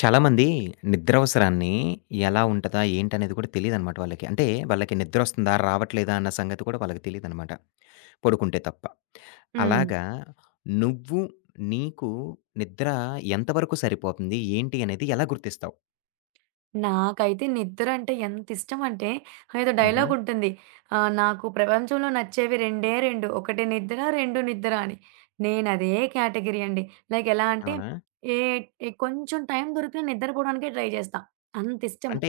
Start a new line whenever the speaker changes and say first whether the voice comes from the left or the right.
left: చాలామంది నిద్రవసరాన్ని ఎలా ఉంటదా? ఏంటనేది కూడా తెలీదనమాట వాళ్ళకి. అంటే వాళ్ళకి నిద్రొస్తుందా? రావట్లేదా? అన్న సంగతి కూడా వాళ్ళకి తెలీదనమాట. పడుకుంటే తప్ప.
right: హ్మ్.
left: అలాగా నువ్వు నీకు నిద్ర ఎంతవరకు సరిపోతుంది? ఏంటి అనేది ఎలా గుర్తిస్తావు?
right: నాకైతే నిద్రంటే ఎంతిష్టమంటే ఏదో
left: హుహు.
right: డైలాగుంటుంది. నాకు ప్రపంచంలో నచ్చేవి రెండే 2 ఒకటి నిద్ర, 2 నిద్ర అని. నేనదే కేటగిరీ అండి. లైక్ ఎలా అంటే
left: అవునా?
right: ఏ ఏ కొంచెం టైం దొరికినా నిద్రపోవడానికే ట్రై చేస్తా. అంతిష్టము.
left: అంటే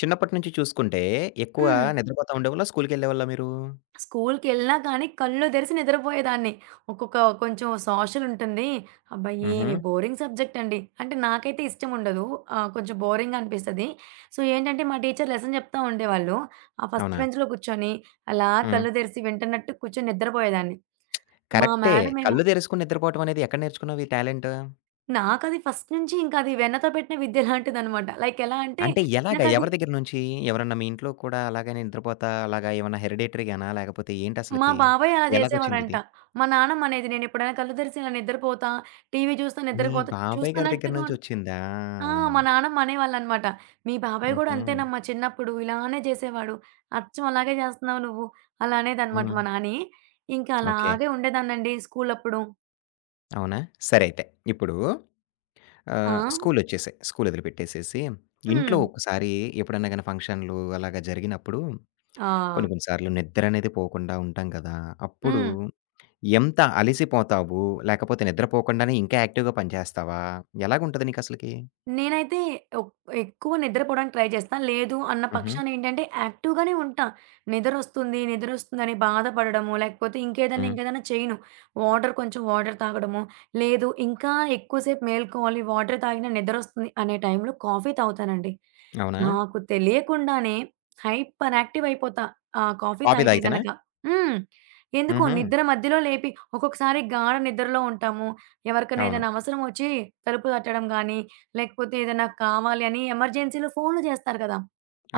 left: చిన్నప్పటి నుంచి చూసుకుంటే ఎక్కువ
right: హ్మ్.
left: నిద్రపోతా ఉండేవాళ్ళా? స్కూలుకెళ్ళేవాళ్ళా మీరు?
right: స్కూల్‌కెళ్ళినా కానీ కళ్ళు తెరిసి నిద్రపోయేదాన్ని. ఒక్కొక్క కొంచెం సోషల్ ఉంటుంది. అబ్బా!
left: హుహు.
right: ఏమి బోరింగ్ సబ్జెక్ట్ అండి. అంటే నాకైతే ఇష్టం ఉండదు. కొంచెం బోరింగ్‌గా అనిపిస్తది. సో, ఏంటంటే మా టీచర్ లెసన్ చెప్తా ఉండేవాళ్ళు. ఆ ఫస్ట్
left: అవునా?
right: బెంచ్‌లో కూర్చొని అలా
left: హ్మ్.
right: కళ్ళు తెరిసి వింటున్నట్టు కూర్చొని నిద్రపోయేదాన్ని. మా
left: కరెక్టే.
right: మేడమేమో
left: కళ్ళు తెరుసుకొని నిద్రపోవటం అనేది ఎక్కడ నేర్చుకున్నావు ఈ టాలెంటు?
right: నాకది ఫస్ట్ నుంచి ఇంకా అది వెన్నతో పెట్టిన విద్య లాంటిదనమాట. లైక్ ఎలా అంటే
left: అంటే ఎలాగా?
right: నాకది
left: ఎవరి దగ్గర నుంచి? ఎవరన్నా మీ ఇంట్లో కూడా అలాగనే నిద్రపోతా అలాగా ఏమన్నా హెరిడేటరీగానా? లేకపోతే
right: మా
left: ఏంటసలకి?
right: బాబాయ్ అలా చేసేవాడంట.
left: ఎలాగొచ్చిందిది?
right: మా నాన్నమ్మనేది నేనెప్పుడైనా కళ్ళు తెరిసి ఇలా నిద్రపోతా, టీవీ చూస్తా
left: మీ
right: నిద్రపోతా
left: బాబాయ్ గారి దగ్గర
right: చూస్తున్నట్టుగా
left: నుంచొచ్చిందా?
right: ఆ! మా నాన్నమ్మ అనేవాళ్ళనమాట. "మీ బాబాయ్ గూడా
left: హుహు.
right: అంతేనమ్మా చిన్నప్పుడు ఇలానే జేసేవాడు. అచ్చం అలాగే జేస్తున్నావు నువ్వు" అలా అనేదనమాట
left: హ్మ్.
right: మా నాని. ఇంకా
left: ఓకే.
right: అలాగే ఉండేదాన్నండి స్కూలప్పుడు.
left: అవునా? సరే అయితే. ఇప్పుడు
right: ఆ!
left: స్కూలొచ్చేసాయి. స్కూలొదిలిపెట్టేసేసి,
right: హ్మ్.
left: ఇంట్లో ఒక్కసారి ఎప్పుడన్నా గాని ఫంక్షన్‌లు అలాగా జరిగినప్పుడు,
right: ఆ!
left: కొన్ని కొన్ని సార్లు నిద్రనేది పోకుండా ఉంటాం కదా! అప్పుడు
right: హ్మ్.
left: ఎంత అలిసిపోతావు? లేకపోతే నిద్రపోకుండానే ఇంకా యాక్టివ్‌గా పని చేస్తావా? ఎలాగుంటది నీకసలకి?
right: నేనైతే ఒక్ ఎక్కువ నిద్రపోవడానికి ట్రై చేస్తా. లేదు అన్న
left: హుహు.
right: పక్షాన ఏంటంటే యాక్టివ్‌గానే ఉంటా. నిద్రొస్తుంది, నిద్రొస్తుందని బాధపడడము, లేకపోతే ఇంకేదన్నా,
left: హ్మ్.
right: ఇంకేదన్నా చేయను. వాటర్ కొంచెం వాటర్ తాగడము, లేదు ఇంకా ఎక్కువసేపు మేలుకోవాలి, వాటర్ తాగినా నిద్రొస్తుంది అనే టైంలో కాఫీ తాగుతానండి.
left: అవునా?
right: నాకు తెలియకుండానే హైపర్ యాక్టివ్ అయిపోతా. ఆ కాఫీ
left: కాఫీ
right: తాగితే
left: తాగితేనా?
right: గనక. హ్మ్. ఎందుకో
left: హుహు.
right: నిద్ర మధ్యలో లేపి ఒక్కొక్కసారి గాఢ నిద్రలో ఉంటాము. ఎవరికైనా
left: అవును.
right: ఏదైనా అవసరం వచ్చి తలుపు తట్టడం గానీ, లేకపోతే ఏదైనా కావాలి అని ఎమర్జెన్సీలో ఫోన్‌లు చేస్తారు కదా!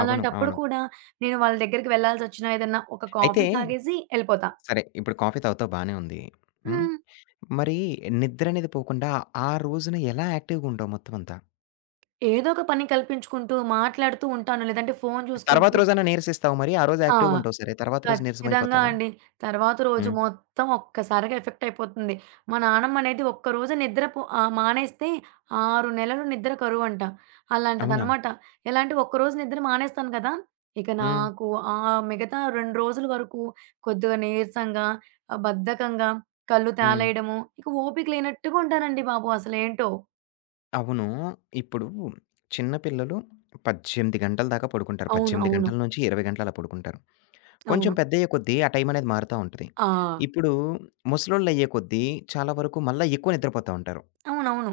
left: అవును.
right: అలాంటప్పుడు
left: అవును.
right: కూడా నేను వాళ్ళ దగ్గరికి వెళ్ళాల్సొచ్చినా ఏదన్నా ఒక కాఫీ
left: అయితే
right: తాగేసి ఎళ్ళిపోతా.
left: సరే ఇప్పుడు కాఫీ తాగుతావు బానే ఉంది. హ్మ్.
right: హ్మ్.
left: మరి నిద్ర అనేది పోకుండా ఆ రోజున ఎలా యాక్టివ్‌గా ఉంటావు మొత్తం అంతా?
right: ఏదో ఒక పని కల్పించుకుంటూ, మాట్లాడుతూ ఉంటాను. లేదంటే ఫోను
left: తర్వాత
right: చూసుకుంటూ
left: రోజైనా నీరసిస్తావు మరి? ఆ రోజు
right: ఆ!
left: యాక్టివ్‌గా ఉంటావు సరే. తర్వాత రోజు
right: ఖచ్చితంగా
left: నీరసమైపోతావా?
right: అండి. తర్వాత రోజు
left: హ్మ్.
right: మొత్తం ఒక్కసారిగా ఎఫెక్ట్ అయిపోతుంది. మా నానమ్మనేది ఒక్కరోజు నిద్ర మానేస్తే 6 నెలలు నిద్ర కరువంట.
left: అవునా?
right: అలాంటిదనమాట. ఎలా అంటే ఒక్కరోజు నిద్ర మానేస్తాను కదా! ఇక
left: హ్మ్.
right: నాకు ఆ మిగతా 2 రోజుల వరకు కొద్దిగా నీరసంగా, బద్ధకంగా, కళ్ళు
left: హ్మ్.
right: తేలేయడము, ఇక ఓపిక లేనట్టుగా ఉంటానండి బాబు అసలేంటో.
left: అవును. ఇప్పుడు చిన్న పిల్లలు 18 గంటల దాకా పడుకుంటారు.
right: అవును.
left: 18
right: అవును.
left: గంటల నుంచి 20 గంటలు అలా పడుకుంటారు. కొంచెం
right: అవును.
left: పెద్దయ్యే కొద్దీ ఆ టైమనేది మారుతా ఉంటది.
right: ఆ!
left: ఇప్పుడు ముసలోళ్ళయ్యే కొద్దీ చాలా వరకు మళ్ళా ఎక్కువ నిద్రపోతా ఉంటారు.
right: అవునవును.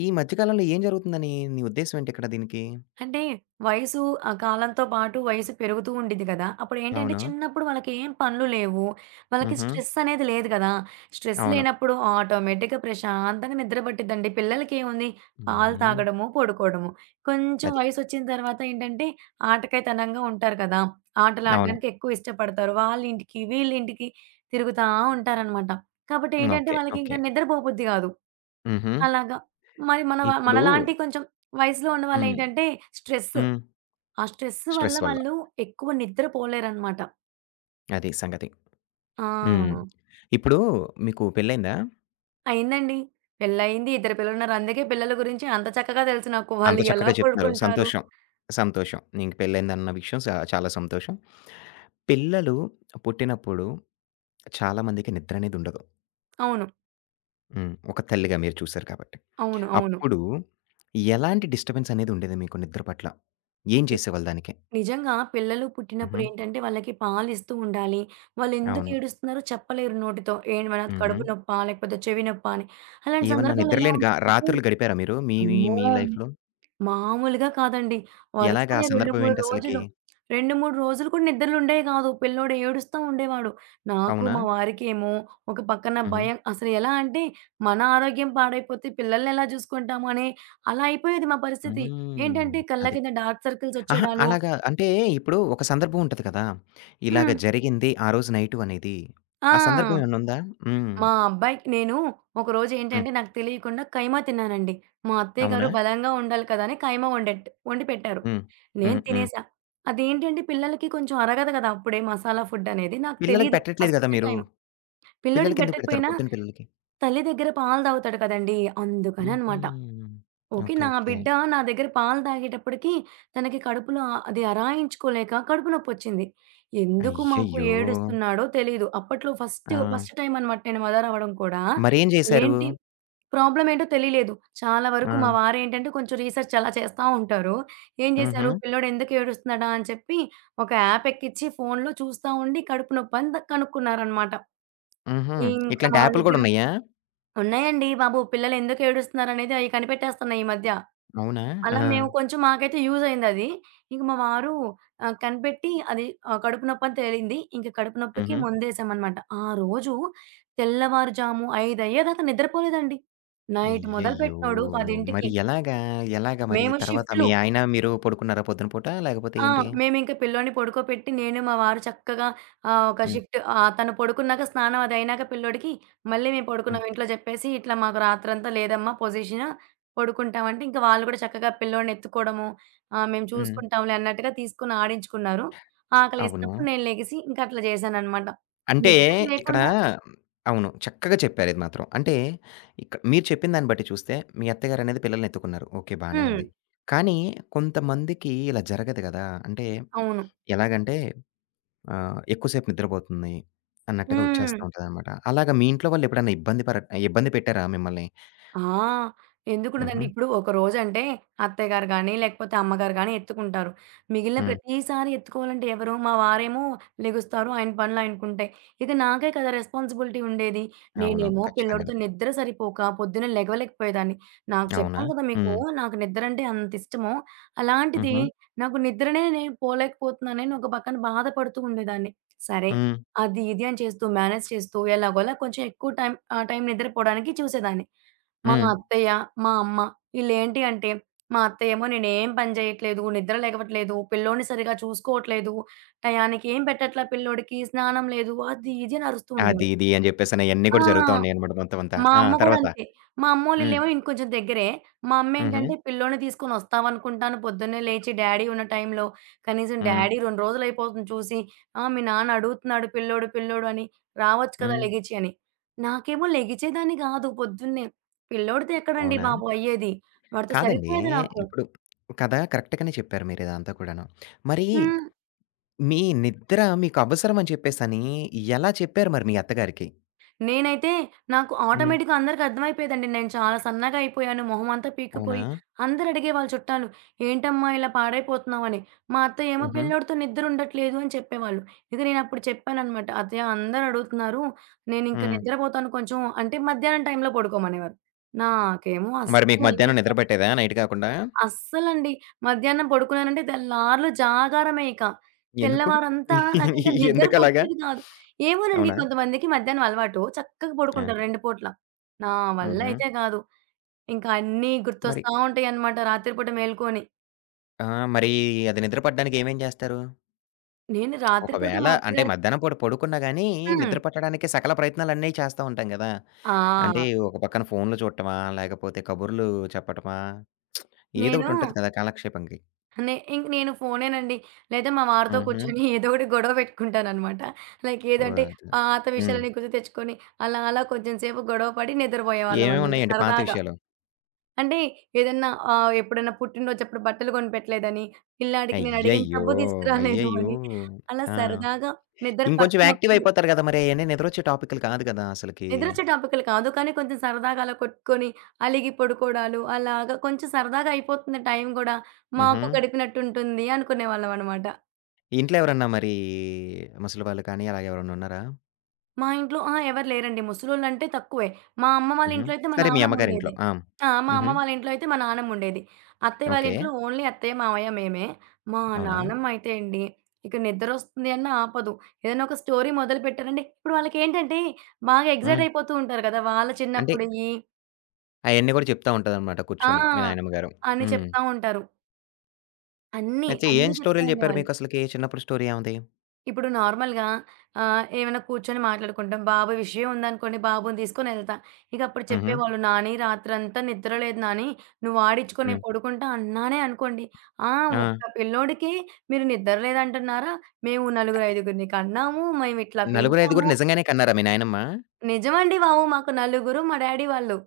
left: ఈ మధ్య కాలంలో ఏం జరుగుతుందని నీ ఉద్దేశ్యం ఏంటి ఇక్కడ దీనికి?
right: అంటే వయసు ఆ కాలంతో పాటు వయసు పెరుగుతూ ఉండిద్ది కదా! అప్పుడేంటంటే
left: అవునా?
right: చిన్నప్పుడు వాళ్ళకేం పనులు లేవు. వాళ్ళకి
left: హుహు.
right: స్ట్రెస్ అనేది లేదు కదా! స్ట్రెస్
left: అవును.
right: లేనప్పుడు ఆటోమేటిక్‌గా ప్రశాంతంగా నిద్ర పట్టిద్దండి. పిల్లలకేముంది పాలు
left: హుహు.
right: తాగడము, పడుకోవడము. కొంచెం
left: అది.
right: వయసొచ్చిన తర్వాత ఏంటంటే ఆటకాయితనంగా ఉంటారు కదా!
left: అవును.
right: ఆటలాడడానికి ఎక్కువ ఇష్టపడతారు. వాళ్ళింటికి, వీళ్ళింటికి తిరుగుతా ఉంటారనమాట. కాబట్టి
left: హ్మ్.
right: ఏంటంటే
left: ఓకే.
right: వాళ్ళకింకా
left: ఓకే.
right: నిద్రపోబుద్ధి కాదు.
left: హుహు.
right: అలాగా. మరి మన వ
left: ఇప్పుడు
right: మనలాంటి కొంచెం వయసులో
left: హ్మ్.
right: ఉన్నవాళ్ళేంటంటే స్ట్రెస్.
left: హ్మ్.
right: ఆ స్ట్రెస్ వల్ల
left: స్ట్రెస్ వల్ల.
right: వాళ్ళు ఎక్కువ నిద్రపోలేరనమాట.
left: అది సంగతి. హ్మ్.
right: ఆ!
left: ఇప్పుడు మీకు పెళ్లయిందా?
right: అయిందండి. పెళ్లయింది. ఇద్దరు పిల్లలున్నారు. అందుకే పిల్లల గురించి అంత చక్కగా తెలుసు నాకు.
left: అంత
right: వాళ్ళు ఎలా
left: చక్కగా చెప్తున్నారు.
right: పడుకుంటారు
left: సంతోషం. సంతోషం. నీకు పెళ్లయిందన్న విషయం స చాలా సంతోషం. పిల్లలు పుట్టినప్పుడు చాలా మందికి నిద్రనేదుండదు.
right: అవును.
left: హ్మ్. ఒక తల్లిగా మీరు చూసారు కాబట్టి.
right: అవును. అవును.
left: అప్పుడు ఎలాంటి డిస్టర్బెన్స్ అనేదుండేది మీకు నిద్ర పట్ల? ఏం
right: ని
left: చేసేవాళ్ళు దానికి?
right: నిజంగా పిల్లలు
left: హుహు.
right: పుట్టినప్పుడేంటంటే వాళ్ళకి పాలిస్తూ ఉండాలి. వాళ్ళెందుకు
left: అవును.
right: ఏడుస్తున్నారో చెప్పలేరు నోటితో. ఏమన్నా
left: హుహు.
right: కడుపు నొప్పా? లేకపోతే చెవి నొప్పా అని. అలాంటి
left: ఏమన్నా
right: సందర్భాల్లో ఎలా
left: నిద్రలేని గా
right: ఉంటుందంటే
left: రాత్రులు గడిపారా మీరు మీ మీ
right: అమ్మో!
left: మీ లైఫ్‌లో?
right: మామూలుగా కాదండి.
left: ఎలాగ ఆ
right: వరుసనే 2,
left: సందర్భం
right: 3
left: ఏంటసలకి?
right: రోజులు 2, 3 రోజులు కూడా నిద్రలుండేవి కాదు. పిల్లోడు ఏడుస్తా ఉండేవాడు. నాకు,
left: అవునా?
right: మా వారికేమో ఒక పక్కన
left: హుహు.
right: భయం. అసలు ఎలా అంటే మన ఆరోగ్యం పాడైపోతే పిల్లల్ని ఎలా చూసుకుంటాము అని అలా అయిపోయేది మా పరిస్థితి.
left: హ్మ్.
right: ఏంటంటే కళ్ళ
left: అది.
right: కింద డార్క్ సర్కిల్స్
left: అహా!
right: వచ్చేయడాలు
left: అలాగా అంటే ఇప్పుడు ఒక సందర్భం ఉంటది కదా! ఇలాగ
right: హ్మ్.
left: జరిగింది ఆ రోజు నైటు అనేది. ఆ సందర్భం
right: ఆ!
left: ఏమన్నుందా? హ్మ్.
right: మా అబ్బాయికి నేను ఒకరోజు
left: హ్మ్.
right: ఏంటంటే నాకు తెలియకుండా కైమా తిన్నానండి. మా అత్తయ్య గారు
left: అవునా?
right: బలంగా ఉండాలి కదా! అని కైమా వండెట్ వండి పెట్టారు.
left: హ్మ్.
right: నేను
left: హ్మ్. హ్మ్.
right: తినేసా. అదేంటంటే పిల్లలకి కొంచెం అరగదు కదా! అప్పుడే మసాలా ఫుడ్ అనేది. నాకు
left: పిల్లలకి
right: తెలీదు
left: పెట్టట్లేదు గదా
right: ఫస్ట్
left: మీరు.
right: టైమ్. పిల్లోడికి
left: పిల్లలకెందుకు పెడతారు?
right: పెట్టకపోయినా
left: పుట్టిన పిల్లలకి?
right: తల్లి దగ్గర పాలు తాగుతాడు కదండీ! అందుకననమాట.
left: హుహు.
right: ఓకే.
left: ఓకే.
right: నా
left: ఓకే.
right: బిడ్డ నా దగ్గర పాలు తాగేటప్పటికి తనకి కడుపులో అది అరాయించుకోలేక కడుపు నొప్పొచ్చింది. ఎందుకు మాకు
left: అయ్యయ్యో!
right: ఏడుస్తున్నాడో తెలీదు. అప్పట్లో
left: ఆ!
right: ఫస్ట్ టైమ్ అనమాట నేను మదర్ అవ్వడం కూడా.
left: మరేం జేశారు?
right: ఏంటి ప్రాబ్లమ్ ఏంటో తెలియలేదు. చాలా
left: ఆ!
right: వరకు మా వారేంటంటే కొంచెం రీసెర్చ్ అలా చేస్తా ఉంటారు. ఏం
left: హుహు.
right: చేశారు పిల్లోడు ఎందుకు ఏడుస్తున్నాడా అని చెప్పి ఒక యాప్ ఎక్కిచ్చి ఫోన్‌లో చూస్తా ఉండి కడుపు నొప్పి అని కనుక్కున్నారనమాట.
left: హుహు.
right: ఇంకా
left: ఇట్లాంటి
right: మా
left: యాపులు గూడా
right: దగ్గర
left: ఉన్నాయా?
right: ఉన్నాయండి బాబు పిల్లలు ఎందుకు ఏడుస్తున్నారనేది అయి కనిపెట్టేస్తున్నాయి ఈ మధ్య.
left: అవునా? ఆ!
right: అలా మేము కొంచెం మాకైతే యూజ్ అయిందది. ఇంక మా వారు కనిపెట్టి అది కడుపు నొప్పని తేలింది. ఇంక కడుపు నొప్పికి
left: హుహు.
right: మందేసామనమాట. ఆ రోజు తెల్లవారుజాము 5 అయ్యేదాకా నిద్రపోలేదండి. నైట్
left: అయ్యయ్యో!
right: మొదలుపెట్టినోడు
left: మరి
right: 10కి
left: ఎలాగా? ఎలాగా మరి
right: మేము
left: తర్వాత
right: షిఫ్ట్‌లు.
left: మీ ఆయన, మీరు పడుకున్నారా పొద్దున పూట? లేకపోతే
right: ఆ!
left: ఏంటి?
right: మేమింక పిల్లోడిని పడుకోపెట్టి, నేను మా వారు చక్కగా ఒక
left: హ్మ్.
right: షిఫ్ట్ తను పడుకున్నాక స్నానం అది అయినాక పిల్లోడికి మళ్ళీ మేము
left: హ్మ్.
right: పడుకున్నాం ఇంట్లో చెప్పేసి, "ఇట్లా మాకు రాత్రంతా లేదమ్మా పొజిషను, పడుకుంటాం" అంటే ఇంక వాళ్ళు కూడా చక్కగా పిల్లోడిని ఎత్తుకోవడము, మేము
left: హ్మ్.
right: చూసుకుంటాంలే అన్నట్టుగా తీసుకొని ఆడించుకున్నారు.
left: అవును.
right: ఆకలేసినప్పుడు నేను లెగిసి ఇంక అట్లా చేశాననమాట.
left: అంటే
right: నిద్ర
left: ఇక్కడ
right: లేకుండా
left: అవును. చక్కగా చెప్పారు ఇది మాత్రం. అంటే ఇక మీరు చెప్పిన దాన్ని బట్టి చూస్తే మీ అత్తగారనేది పిల్లల్ని ఎత్తుకున్నారు. ఓకే. బానే
right: హ్మ్.
left: ఉంది. కానీ కొంతమందికి ఇలా జరగదు గదా! అంటే
right: అవును.
left: ఎలాగంటే ఎక్కువ సేపు నిద్రపోతుంది అన్నట్టుగా
right: హ్మ్.
left: వచ్చేస్తా ఉంటదనమాట. అలాగా మీ ఇంట్లో వాళ్ళు ఎప్పుడైనా ఇబ్బంది పర ఇబ్బంది పెట్టారా మిమ్మల్ని?
right: ఆ!
left: హుహు.
right: ఎందుకుండదండి. ఇప్పుడు ఒక రోజంటే అత్తయ్య గారు గానీ, లేకపోతే అమ్మగారు గానీ ఎత్తుకుంటారు. మిగిలిన
left: హ్మ్.
right: ప్రతిసారి ఎత్తుకోవాలంటే ఎవరు? మా వారేమో లెగుస్తారు. ఆయన పనులు ఆయనకుంటాయి. ఇక నాకే కదా రెస్పాన్సిబిలిటీ ఉండేది.
left: అవును.
right: నేనేమో
left: ఖచ్చితంగాను.
right: పిల్లోడితో నిద్ర సరిపోక పొద్దున్నే లెగవలేకపోయేదాన్ని. నాకు
left: అవునా?
right: చెప్పాను కదా మీకు
left: హ్మ్.
right: నాకు నిద్ర అంటే అంతిష్టమో, అలాంటిది
left: హుహు.
right: నాకు నిద్రనే నేను పోలేకపోతున్నానని ఒక పక్కన బాధపడుతూ ఉండేదాన్ని. సరే.
left: హ్మ్.
right: అది ఇది అని చేస్తూ మేనేజ్ చేస్తూ ఎలాగోలా కొంచెం ఎక్కువ టైం ఆ టైం నిద్రపోవడానికి చూసేదాన్ని. మా
left: హ్మ్.
right: అత్తయ్య, మా అమ్మ ఈళ్ళేంటి అంటే, మా అత్తయ్యేమో నేనేం పని చేయట్లేదు, నిద్ర లెగవట్లేదు, పిల్లోడిని సరిగ్గా చూసుకోవట్లేదు, టయానికి ఏం పెట్టట్లా పిల్లోడికి, స్నానం లేదు, అది ఇది అని అరుస్తూ
left: అది
right: ఉండేవారు.
left: ఇది అని జెప్పేసని అయన్నీ
right: ఆ!
left: గూడా జరుగుతా ఉన్నాయన్నమాట మొత్తం అంతా.
right: మా
left: ఆ!
right: అమ్మ గూడా
left: తర్వాత?
right: అంతే. మా
left: హ్మ్.
right: అమ్మోళ్ళిల్లేమో ఇంకొంచెం దగ్గరే. మా
left: హుహు.
right: అమ్మేంటంటే పిల్లోడిని తీసుకొని ఒస్తామనుకుంటాను. పొద్దున్నే లేచి డ్యాడీ ఉన్న టైంలో కనీసం
left: హ్మ్.
right: డ్యాడీ 2 రోజులయిపోతుంది చూసి. "ఆ! మీ నాన్న అడుగుతున్నాడు పిల్లోడు, పిల్లోడు" అని. "రావచ్చు కదా
left: హ్మ్.
right: లెగిచి" అని. నాకేమో లెగిచేదాన్ని గాదు పొద్దున్నే. పిల్లోడితో ఎక్కడండి
left: అవునా?
right: బాబు అయ్యేది. వాడితో
left: కాదండి.
right: సరిపోయేది నాకు.
left: ఇప్పుడు కదా కరెక్ట్‌గానే చెప్పారు మీరిదంతా కూడాను. మరి
right: హ్మ్.
left: మీ నిద్ర మీకు అవసరం అని చెప్పేసని ఎలా చెప్పారు మరి మీ అత్తగారికి?
right: నేనైతే నాకు
left: హ్మ్.
right: ఆటోమేటిక్‌గా అందరికి అర్థమైపోయేదండి. నేను చాలా సన్నగా అయిపోయాను. మొహం అంతా
left: అవునా?
right: పీక్కుపోయి అందరూ అడిగేవాళ్ళు చుట్టాలు. "ఏంటమ్మా ఇలా పాడైపోతున్నావని?" మా అత్తయ్య ఏమో
left: హుహు.
right: "పిల్లోడితో నిద్ర ఉండట్లేదు" అని చెప్పేవాళ్ళు. ఇక నేనప్పుడు చెప్పాననమాట. "అత్తయ్య అందరూ అడుగుతున్నారు. నేనింక
left: హ్మ్.
right: నిద్రపోతాను కొంచెం" అంటే మధ్యాహ్నం టైంలో పడుకోమనేవారు. నాకేమో
left: మరి మీకు మధ్యాహ్నం నిద్ర పట్టేదా నైట్ కాకుండా?
right: అస్సలండి. మధ్యాహ్నం పడుకున్నానంటే తెల్లార్లు జాగారమే ఇక.
left: ఎందుకు?
right: తెల్లవారంతా నాకింక నిద్ర
left: ఎందుకలాగా?
right: పట్టేది కాదు. ఏమోనండి
left: అవునా?
right: కొంతమందికి మధ్యాహ్నం అలవాటు. చక్కగా
left: ఆ!
right: పడుకుంటారు 2 పూట్ల. నా వల్ల
left: హుహు.
right: అయితే కాదు. ఇంకా అన్నీ
left: మరి
right: గుర్తొస్తా ఉంటాయన్నమాట రాత్రి పూట మేలుకొని.
left: ఆ! మరి అది నిద్ర పట్టడానికి ఏమేం చేస్తారు?
right: నేను రాత్రి పూట
left: ఒకవేళ
right: మా
left: అంటే
right: అత్తగారి
left: మధ్యాహ్నం పూట పడుకున్నా గాని
right: హ్మ్.
left: నిద్ర పట్టడానికి సకల ప్రయత్నాలన్నీ చేస్తా ఉంటాం గదా!
right: ఆ!
left: అంటే ఒక పక్కన ఫోన్లు చూడటమా? లేకపోతే కబుర్లు చెప్పటమా? ఏదో
right: నేను
left: ఒకటి ఉంటది కదా! కాలక్షేపంకి.
right: నే ఇంక నేను ఫోనేనండి. లేదా మా వారితో
left: హుహు.
right: కూర్చొని ఏదో ఒకటి గొడవ పెట్టుకుంటానన్నమాట. లైక్
left: ఓహ్!
right: ఏదంటే
left: అది.
right: పాత
left: హ్మ్.
right: విషయాలన్నీ గుర్తు తెచ్చుకొని అలా అలా కొంచెం సేపు గొడవ పడి
left: ఏమేమి
right: నిద్రపోయేవాళ్ళమన్నమాట
left: ఉన్నాయండి పాత
right: సరదాగా.
left: విషయాలు?
right: అంటే ఏదన్నా ఎప్పుడైనా పుట్టినరోజప్పుడు బట్టలు కొనిపెట్టలేదని, పిల్లాడికి నేనడిగిన
left: అయ్యయ్యో!
right: సబ్బు తీసుకురాలేదు
left: అయ్యయ్యో!
right: అని, అలా
left: ఆ!
right: సరదాగా నిద్ర
left: ఇంకొంచెం యాక్టివ్
right: పట్టనప్పుడు
left: అయిపోతారు గదా! మరి అయన్నీ నిద్రొచ్చే టాపిక్‌లు కాదు గదా! అసలకి.
right: నిద్రొచ్చే టాపిక్‌లు కాదు. కానీ కొంచెం సరదాగా అలా కొట్టుకొని, అలిగి పడుకోవడాలు అలాగా కొంచెం సరదాగా అయిపోతుంది టైం గూడా.
left: హుహు.
right: మాకు గడిపినట్టుంటుంది అనుకునేవాళ్ళమనమాట.
left: ఇంట్లో ఎవరన్నా మరి ముసలి వాళ్ళు కానీ అలాగ ఎవరన్నా ఉన్నారా?
right: మా ఇంట్లో అహా! ఎవరు లేరండి. ముసలోళ్ళంటే తక్కువే. మా అమ్మ వాళ్ళ
left: హుహు.
right: ఇంట్లో అయితే మా
left: సరే మీ అమ్మగారింట్లో.
right: నానమ్ముండేది.
left: ఆ!
right: ఆ! మా అమ్మ
left: హుహు.
right: వాళ్ళ ఇంట్లో అయితే మా నానమ్ముండేది. అత్తయ్య వాళ్ళ
left: ఓకే.
right: ఇంట్లో ఓన్లీ అత్తయ్య, మావయ్య మేమే. మా
left: అవునా?
right: నానమ్మ అయితే అండి, ఇక నిద్రొస్తుంది అన్నా ఆపదు. ఏదైనా ఒక స్టోరీ మొదలుపెట్టారంటే ఇప్పుడు వాళ్ళకేంటంటే బాగా ఎక్సైట్
left: హ్మ్.
right: అయిపోతూ ఉంటారు కదా! వాళ్ళ
left: అంటే
right: చిన్నప్పుడియి.
left: అయన్నీ గూడా చెప్తా ఉంటాదన్నమాట
right: ఆ!
left: కూర్చొని మీ నాయనమ్మ గారు.
right: అని
left: హ్మ్.
right: చెప్తా ఉంటారు. అన్నీ,
left: అయితే ఏం
right: అన్నీ చెప్తా
left: స్టోరీలు జెప్పారు
right: ఉండేవాళ్ళు.
left: మీకసలకి? చిన్నప్పుడు స్టోరీ ఏముంది?
right: ఇప్పుడు నార్మల్‌గా ఏమైనా కూర్చొని మాట్లాడుకుంటాం. బాబు విషయం ఉందనుకోండి, బాబుని తీసుకొనెళ్తా. ఇక అప్పుడు
left: హుహు.
right: చెప్పేవాళ్ళు, "నాని రాత్రంతా నిద్ర లేదు నాని, నువ్వు ఆడించుకో నేను
left: హ్మ్.
right: పడుకుంటా" అన్నానే అనుకోండి. ఆ!
left: ఆ!
right: ఒక్క పిల్లోడికి మీరు నిద్ర లేదంటున్నారా? మేము
left: క
right: నలుగురు, ఐదుగురిని కన్నాము. మేమిట్లా
left: నలుగురు, ఐదుగురు
right: పెంచాము.
left: నిజంగానే కన్నారా మీ నాయనమ్మ?
right: నిజమండి బాబు! మాకు నలుగురు మా డ్యాడీ వాళ్ళు.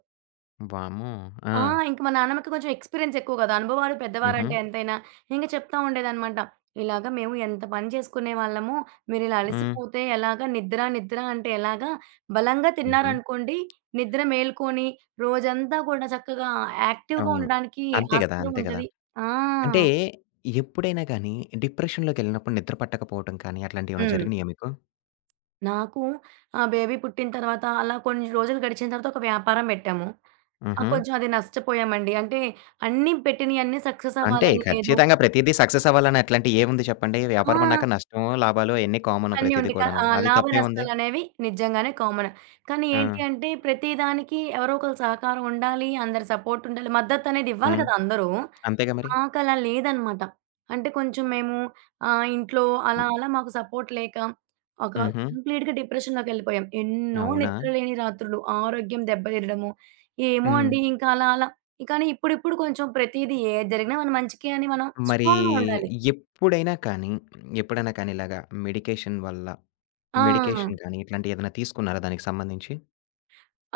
left: వామ్మో! ఆ!
right: ఆ! ఇంక మా నానమ్మకి కొంచెం ఎక్స్‌పీరియన్స్ ఎక్కువ గదా! అనుభవాలు
left: హుహు.
right: పెద్దవారంటే ఎంతైనా. ఇంక చెప్తా ఉండేదనమాట. "ఇలాగ మేము ఎంత పని చేసుకునేవాళ్ళము. మీరిలా
left: హ్మ్.
right: అలసిపోతే ఎలాగా? నిద్ర నిద్ర అంటే ఎలాగా? బలంగా
left: హుహు.
right: తిన్నారనుకోండి, నిద్ర మేలుకొని రోజంతా కూడా చక్కగా యాక్టివ్‌గా
left: అవును.
right: ఉండడానికి
left: అంతే గదా!
right: ఆస్కారం
left: అంతే గదా!
right: ఉంటది." ఆ!
left: అంటే ఎప్పుడైనా గానీ డిప్రెషన్‌లోకెళ్ళినప్పుడు నిద్ర పట్టకపోవటం కానీ అట్లాంటియేమైనా
right: హ్మ్.
left: జరిగినియా మీకు?
right: నాకు ఆ బేబీ పుట్టిన తర్వాత అలా కొన్ని రోజులు గడిచిన తర్వాత ఒక వ్యాపారం పెట్టాము. ఆ!
left: హుహు.
right: కొంచెం అది నష్టపోయామండి. అంటే అన్నీ పెట్టినయన్నీ సక్సెస్
left: అంటే
right: అవ్వాలని లేదు.
left: ఖచ్చితంగా ప్రతీదీ సక్సెస్ అవ్వాలని అట్లాంటియేముంది చెప్పండి? వ్యాపారం అన్నాక
right: ఆ!
left: నష్టమో, లాభాలో అయన్నీ కామను
right: అన్నీ
left: ప్రతీది
right: ఉంటాయి.
left: కూడాను. అది తప్పేముంది?
right: లాభనష్టాలనేవి నిజంగానే కామన్. కానీ
left: ఆ!
right: ఏంటి అంటే ప్రతి దానికి ఎవరో ఒకళ్ళ సహకారం ఉండాలి. అందరి సపోర్ట్ ఉండాలి. మద్దతనేది ఇవ్వాలి
left: హ్మ్.
right: కదా అందరూ.
left: అంతేగా మరి.
right: మాకలా లేదనమాట. అంటే కొంచెం మేము ఇంట్లో అలా
left: హ్మ్.
right: అలా మాకు సపోర్ట్ లేక ఒక
left: హుహు.
right: కంప్లీట్‌గా డిప్రెషన్‌లోకెళ్ళిపోయాం. ఎన్నో
left: అవునా?
right: నిద్రలేని రాత్రులు, ఆరోగ్యం దెబ్బతినడము, ఏమో
left: హ్మ్.
right: అండి ఇంకా అలా అలా. కానీ ఇప్పుడిప్పుడు కొంచెం ప్రతీదీ ఏది జరిగినా మన మంచికే అని మనం
left: మరీ
right: స్ట్రాంగ్‌గా ఉండాలి.
left: ఎప్పుడైనా కానీ, ఎప్పుడైనా కానీ ఇలాగా మెడికేషన్ వల్ల
right: ఆ!
left: మెడికేషన్ గానీ, ఇట్లాంటియి ఏదైనా తీసుకున్నారా దానికి సంబంధించి?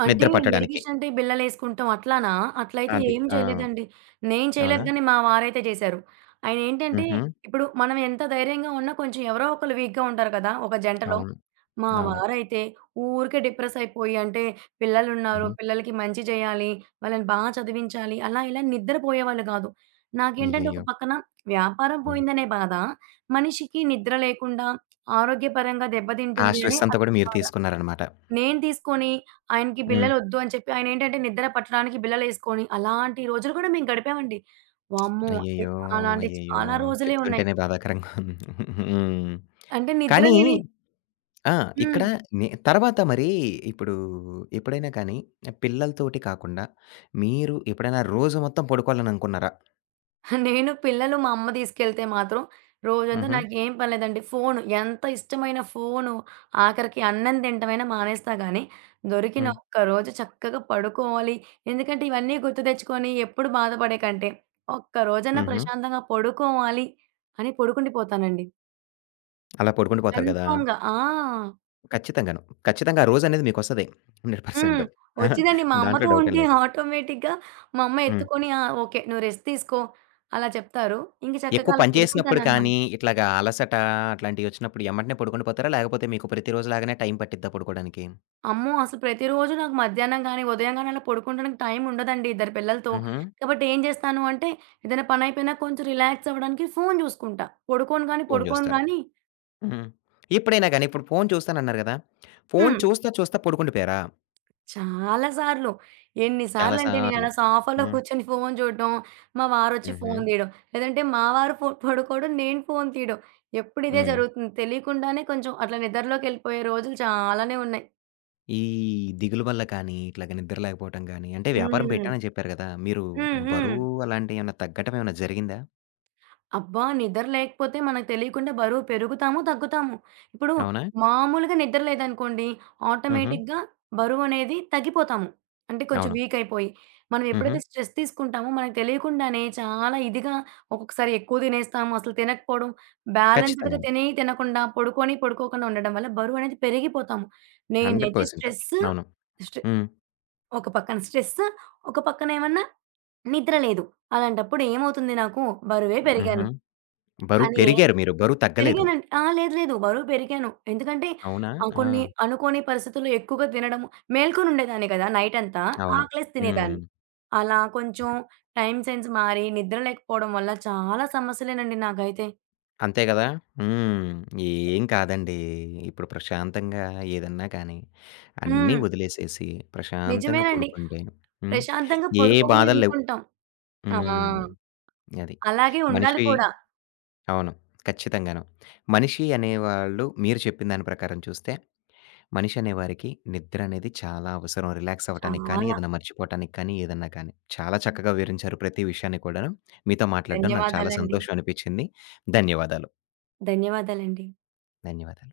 right: అంటే
left: నిద్ర పట్టడానికి.
right: మెడికేషన్ అంటే బిళ్ళలేసుకుంటాం అట్లానా? అట్లయితే
left: అది.
right: ఏం
left: ఆ!
right: చేయలేదండి. నేను చేయలేదు
left: అవునా?
right: గానీ, మా వారైతే చేశారు. ఆయనేంటంటే,
left: హుహు.
right: ఇప్పుడు మనం ఎంత ధైర్యంగా ఉన్నా కొంచెం ఎవరో ఒకళ్ళు వీక్‌గా ఉంటారు కదా! ఒక జంటలో.
left: అవును.
right: మా
left: అవును.
right: వారైతే ఊరికే డిప్రెస్ అయిపోయి అంటే, పిల్లలున్నారు,
left: హుహు.
right: పిల్లలకి మంచి చేయాలి, వాళ్ళని బా చదివించాలి, అలా ఇలా నిద్రపోయేవాళ్ళు కాదు. నాకేంటంటే, ఒక
left: అయ్యయ్యో!
right: పక్కన వ్యాపారం
left: హ్మ్.
right: పోయిందనే బాధ, మనిషికి నిద్ర లేకుండా ఆరోగ్యపరంగా
left: ఆ
right: దెబ్బతింటుంది అని
left: స్ట్రెస్ అంతా గూడా
right: అదొక
left: మీరు
right: బాధ.
left: తీసుకున్నారనమాట.
right: నేను తీసుకొని, ఆయనకి
left: హ్మ్.
right: బిళ్ళలొద్దు అని చెప్పి ఆయనేంటంటే నిద్ర పట్టడానికి బిళ్ళలేసుకొని, అలాంటి రోజులు కూడా మేము గడిపామండి. వామ్మో! ఎ
left: అయ్యయ్యో!
right: అలాంటి
left: అయ్యయ్యో!
right: చాలా రోజులే ఉన్నాయి.
left: చెప్తుంటేనే బాధాకరంగా ఉంది. హ్మ్.
right: అంటే నిద్ర
left: కానీ
right: లేని
left: ఆ!
right: హ్మ్.
left: ఇక్కడ నే తర్వాత మరీ ఇప్పుడు ఎప్పుడైనా కానీ, పిల్లలతోటి కాకుండా మీరు ఎప్పుడైనా రోజు మొత్తం పడుకోవాలని అనుకున్నారా?
right: నేను పిల్లలు మా అమ్మ తీసుకెళ్తే మాత్రం రోజంతా
left: హుహు.
right: నాకేం పని లేదండి. ఫోను ఎంత ఇష్టమైన ఫోను, ఆఖరికి అన్నం తింటమైనా మానేస్తా గానీ, దొరికిన
left: హ్మ్.
right: ఒక్క రోజు చక్కగా పడుకోవాలి. ఎందుకంటే ఇవన్నీ గుర్తు తెచ్చుకొని ఎప్పుడు బాధపడే కంటే, ఒక్క రోజన్నా
left: హుహు.
right: ప్రశాంతంగా పడుకోవాలి అని పడుకుండిపోతానండి.
left: అలా పడుకుండిపోతారు గదా!
right: కన్ఫర్మ్‌గా. ఆ!
left: ఖచ్చితంగాను. ఖచ్చితంగా ఆ రోజనేది మీకొస్తది.
right: హ్మ్.
left: 100% అహా!
right: వచ్చిందండి. మా
left: దాంట్లో
right: అమ్మతో
left: డౌటేం
right: ఉంటే
left: లేదు.
right: ఆటోమేటిక్‌గా మా అమ్మ
left: హ్మ్.
right: ఎత్తుకొని ఆ! ఓకే. నువ్వు రెస్ట్ తీసుకో అలా చెప్తారు. ఇంక చక్కగా
left: ఎక్కువ
right: అలా
left: పని చేసినప్పుడు
right: పడుకుంటాననమాట.
left: కానీ, ఇట్లాగా అలసట అట్లాంటియొచ్చినప్పుడు ఎమ్మటనే పడుకుండిపోతారా? లేకపోతే మీకు ప్రతిరోజులాగానే టైం పట్టిద్దా పడుకోడానికి?
right: అమ్మో! అసలు ప్రతిరోజు నాకు మధ్యాహ్నం గాని, ఉదయం గాని అలా పడుకుంటానికి టైం ఉండదండి ఇద్దరు పిల్లలతో.
left: హుహు.
right: కాబట్టి ఏం చేస్తాను అంటే ఏదైనా పనైపోయినా కొంచెం రిలాక్స్ అవ్వడానికి ఫోను చూసుకుంటా. పడుకోను గాని,
left: ఫోను
right: పడుకోను
left: జూస్తారు.
right: గాని
left: హ్మ్. ఎప్పుడైనా గాని, ఇప్పుడు ఫోను చూస్తానన్నారు గదా! ఫోను
right: హ్మ్.
left: చూస్తా, చూస్తా పడుకుండిపోయారా?
right: చాలా సార్లు. ఎన్ని
left: చాలా
right: సార్లంటే
left: సార్లు.
right: నేనలా సోఫాలో
left: హ్మ్.
right: కూర్చొని ఫోను చూడడం, మా వారొచ్చి
left: హుహు.
right: ఫోను తీయడం. లేదంటే మా వారు పడుకోవడం, నేను ఫోను తీయడం. ఎప్పుడు ఇదే
left: హ్మ్.
right: జరుగుతుంది. తెలియకుండానే కొంచెం అట్లా నిద్రలోకెళ్ళిపోయే రోజులు చాలానే ఉన్నాయి.
left: ఈ దిగులు వల్ల కానీ, ఇట్లాగ నిద్ర లేకపోవటం గానీ, అంటే వ్యాపారం
right: హ్మ్.
left: పెట్టానని చెప్పారు గదా! మీరు
right: హ్మ్. హ్మ్.
left: బరువు అలాంటియేమన్నా తగ్గటం ఏమన్నా జరిగిందా?
right: అబ్బా! నిద్ర లేకపోతే మనకు తెలియకుండా బరువు పెరుగుతాము, తగ్గుతాము. ఇప్పుడు
left: అవునా?
right: మామూలుగా నిద్ర లేదనుకోండి,
left: హుహు.
right: ఆటోమేటిక్‌గా బరువనేది తగ్గిపోతాము. అంటే కొంచెం
left: అవును.
right: వీక్ అయిపోయి. మనం
left: హుహు.
right: ఎప్పుడైతే స్ట్రెస్ తీసుకుంటామో మనకు తెలియకుండానే చాలా ఇదిగా ఒక్కొక్కసారి ఎక్కువ తినేస్తాము. అసలు తినకపోవడం, బ్యాలెన్స్‌డ్‌గా
left: ఖచ్చితంగాను.
right: తిని, తినకుండా పడుకొని, పడుకోకుండా ఉండడం వల్ల బరువనేది పెరిగిపోతాము. నేనైతే
left: 100%
right: స్ట్రెస్
left: అవును.
right: స్ట్రె
left: హ్మ్.
right: ఒక పక్కన స్ట్రెస్, ఒక పక్కన ఏమన్నా నిద్ర లేదు. అలాంటప్పుడు ఏమవుతుంది నాకు బరువే
left: హుహు.
right: పెరిగాను.
left: బరువు
right: కానీ
left: పెరిగారు మీరు. బరువు తగ్గలేదు.
right: పెరిగానండి. ఆ! లేదు లేదు. బరువు పెరిగాను. ఎందుకంటే
left: అవునా? ఆ!
right: కొన్ని అనుకోని పరిస్థితుల్లో ఎక్కువగా తినడము మేల్కొనుండేదాన్ని కదా! నైటంతా.
left: అవును.
right: ఆకలేసి
left: హ్మ్.
right: తినేదాన్ని. అలా కొంచెం టైమ్ సెన్స్ మారి, నిద్ర లేకపోవడం వల్ల చాలా సమస్యలేనండి నాకైతే.
left: అంతే గదా! హ్మ్. ఏం కాదండి. ఇప్పుడు ప్రశాంతంగా ఏదన్నా కానీ, అన్నీ
right: హ్మ్.
left: వదిలేసేసి ప్రశాంతంగా
right: నిజమేనండి.
left: పడుకుంటే హ్మ్.
right: ప్రశాంతంగా
left: ఏ
right: పడుకోవాలి
left: బాధలు లేవు.
right: అనుకుంటాం. ఆ!
left: హ్మ్. అది.
right: అలాగే ఉండాలి
left: మనిషి
right: కూడా.
left: అవును. ఖచ్చితంగాను. మనిషి అనేవాళ్ళు మీరు చెప్పిన దాని ప్రకారం చూస్తే, మనిషి అనేవారికి నిద్ర అనేది చాలా అవసరం. రిలాక్స్ అవ్వటానికి కానీ,
right: చాలా
left: ఏదైనా మర్చిపోవటానికి కానీ, ఏదన్నా కానీ. చాలా చక్కగా వివరించారు ప్రతి విషయాన్ని కూడాను. మీతో మాట్లాడడం నాకు చాలా
right: ధన్యవాదాలండి.
left: సంతోషం అనిపించింది. ధన్యవాదాలు.
right: ధన్యవాదాలండి.
left: ధన్యవాదాలు.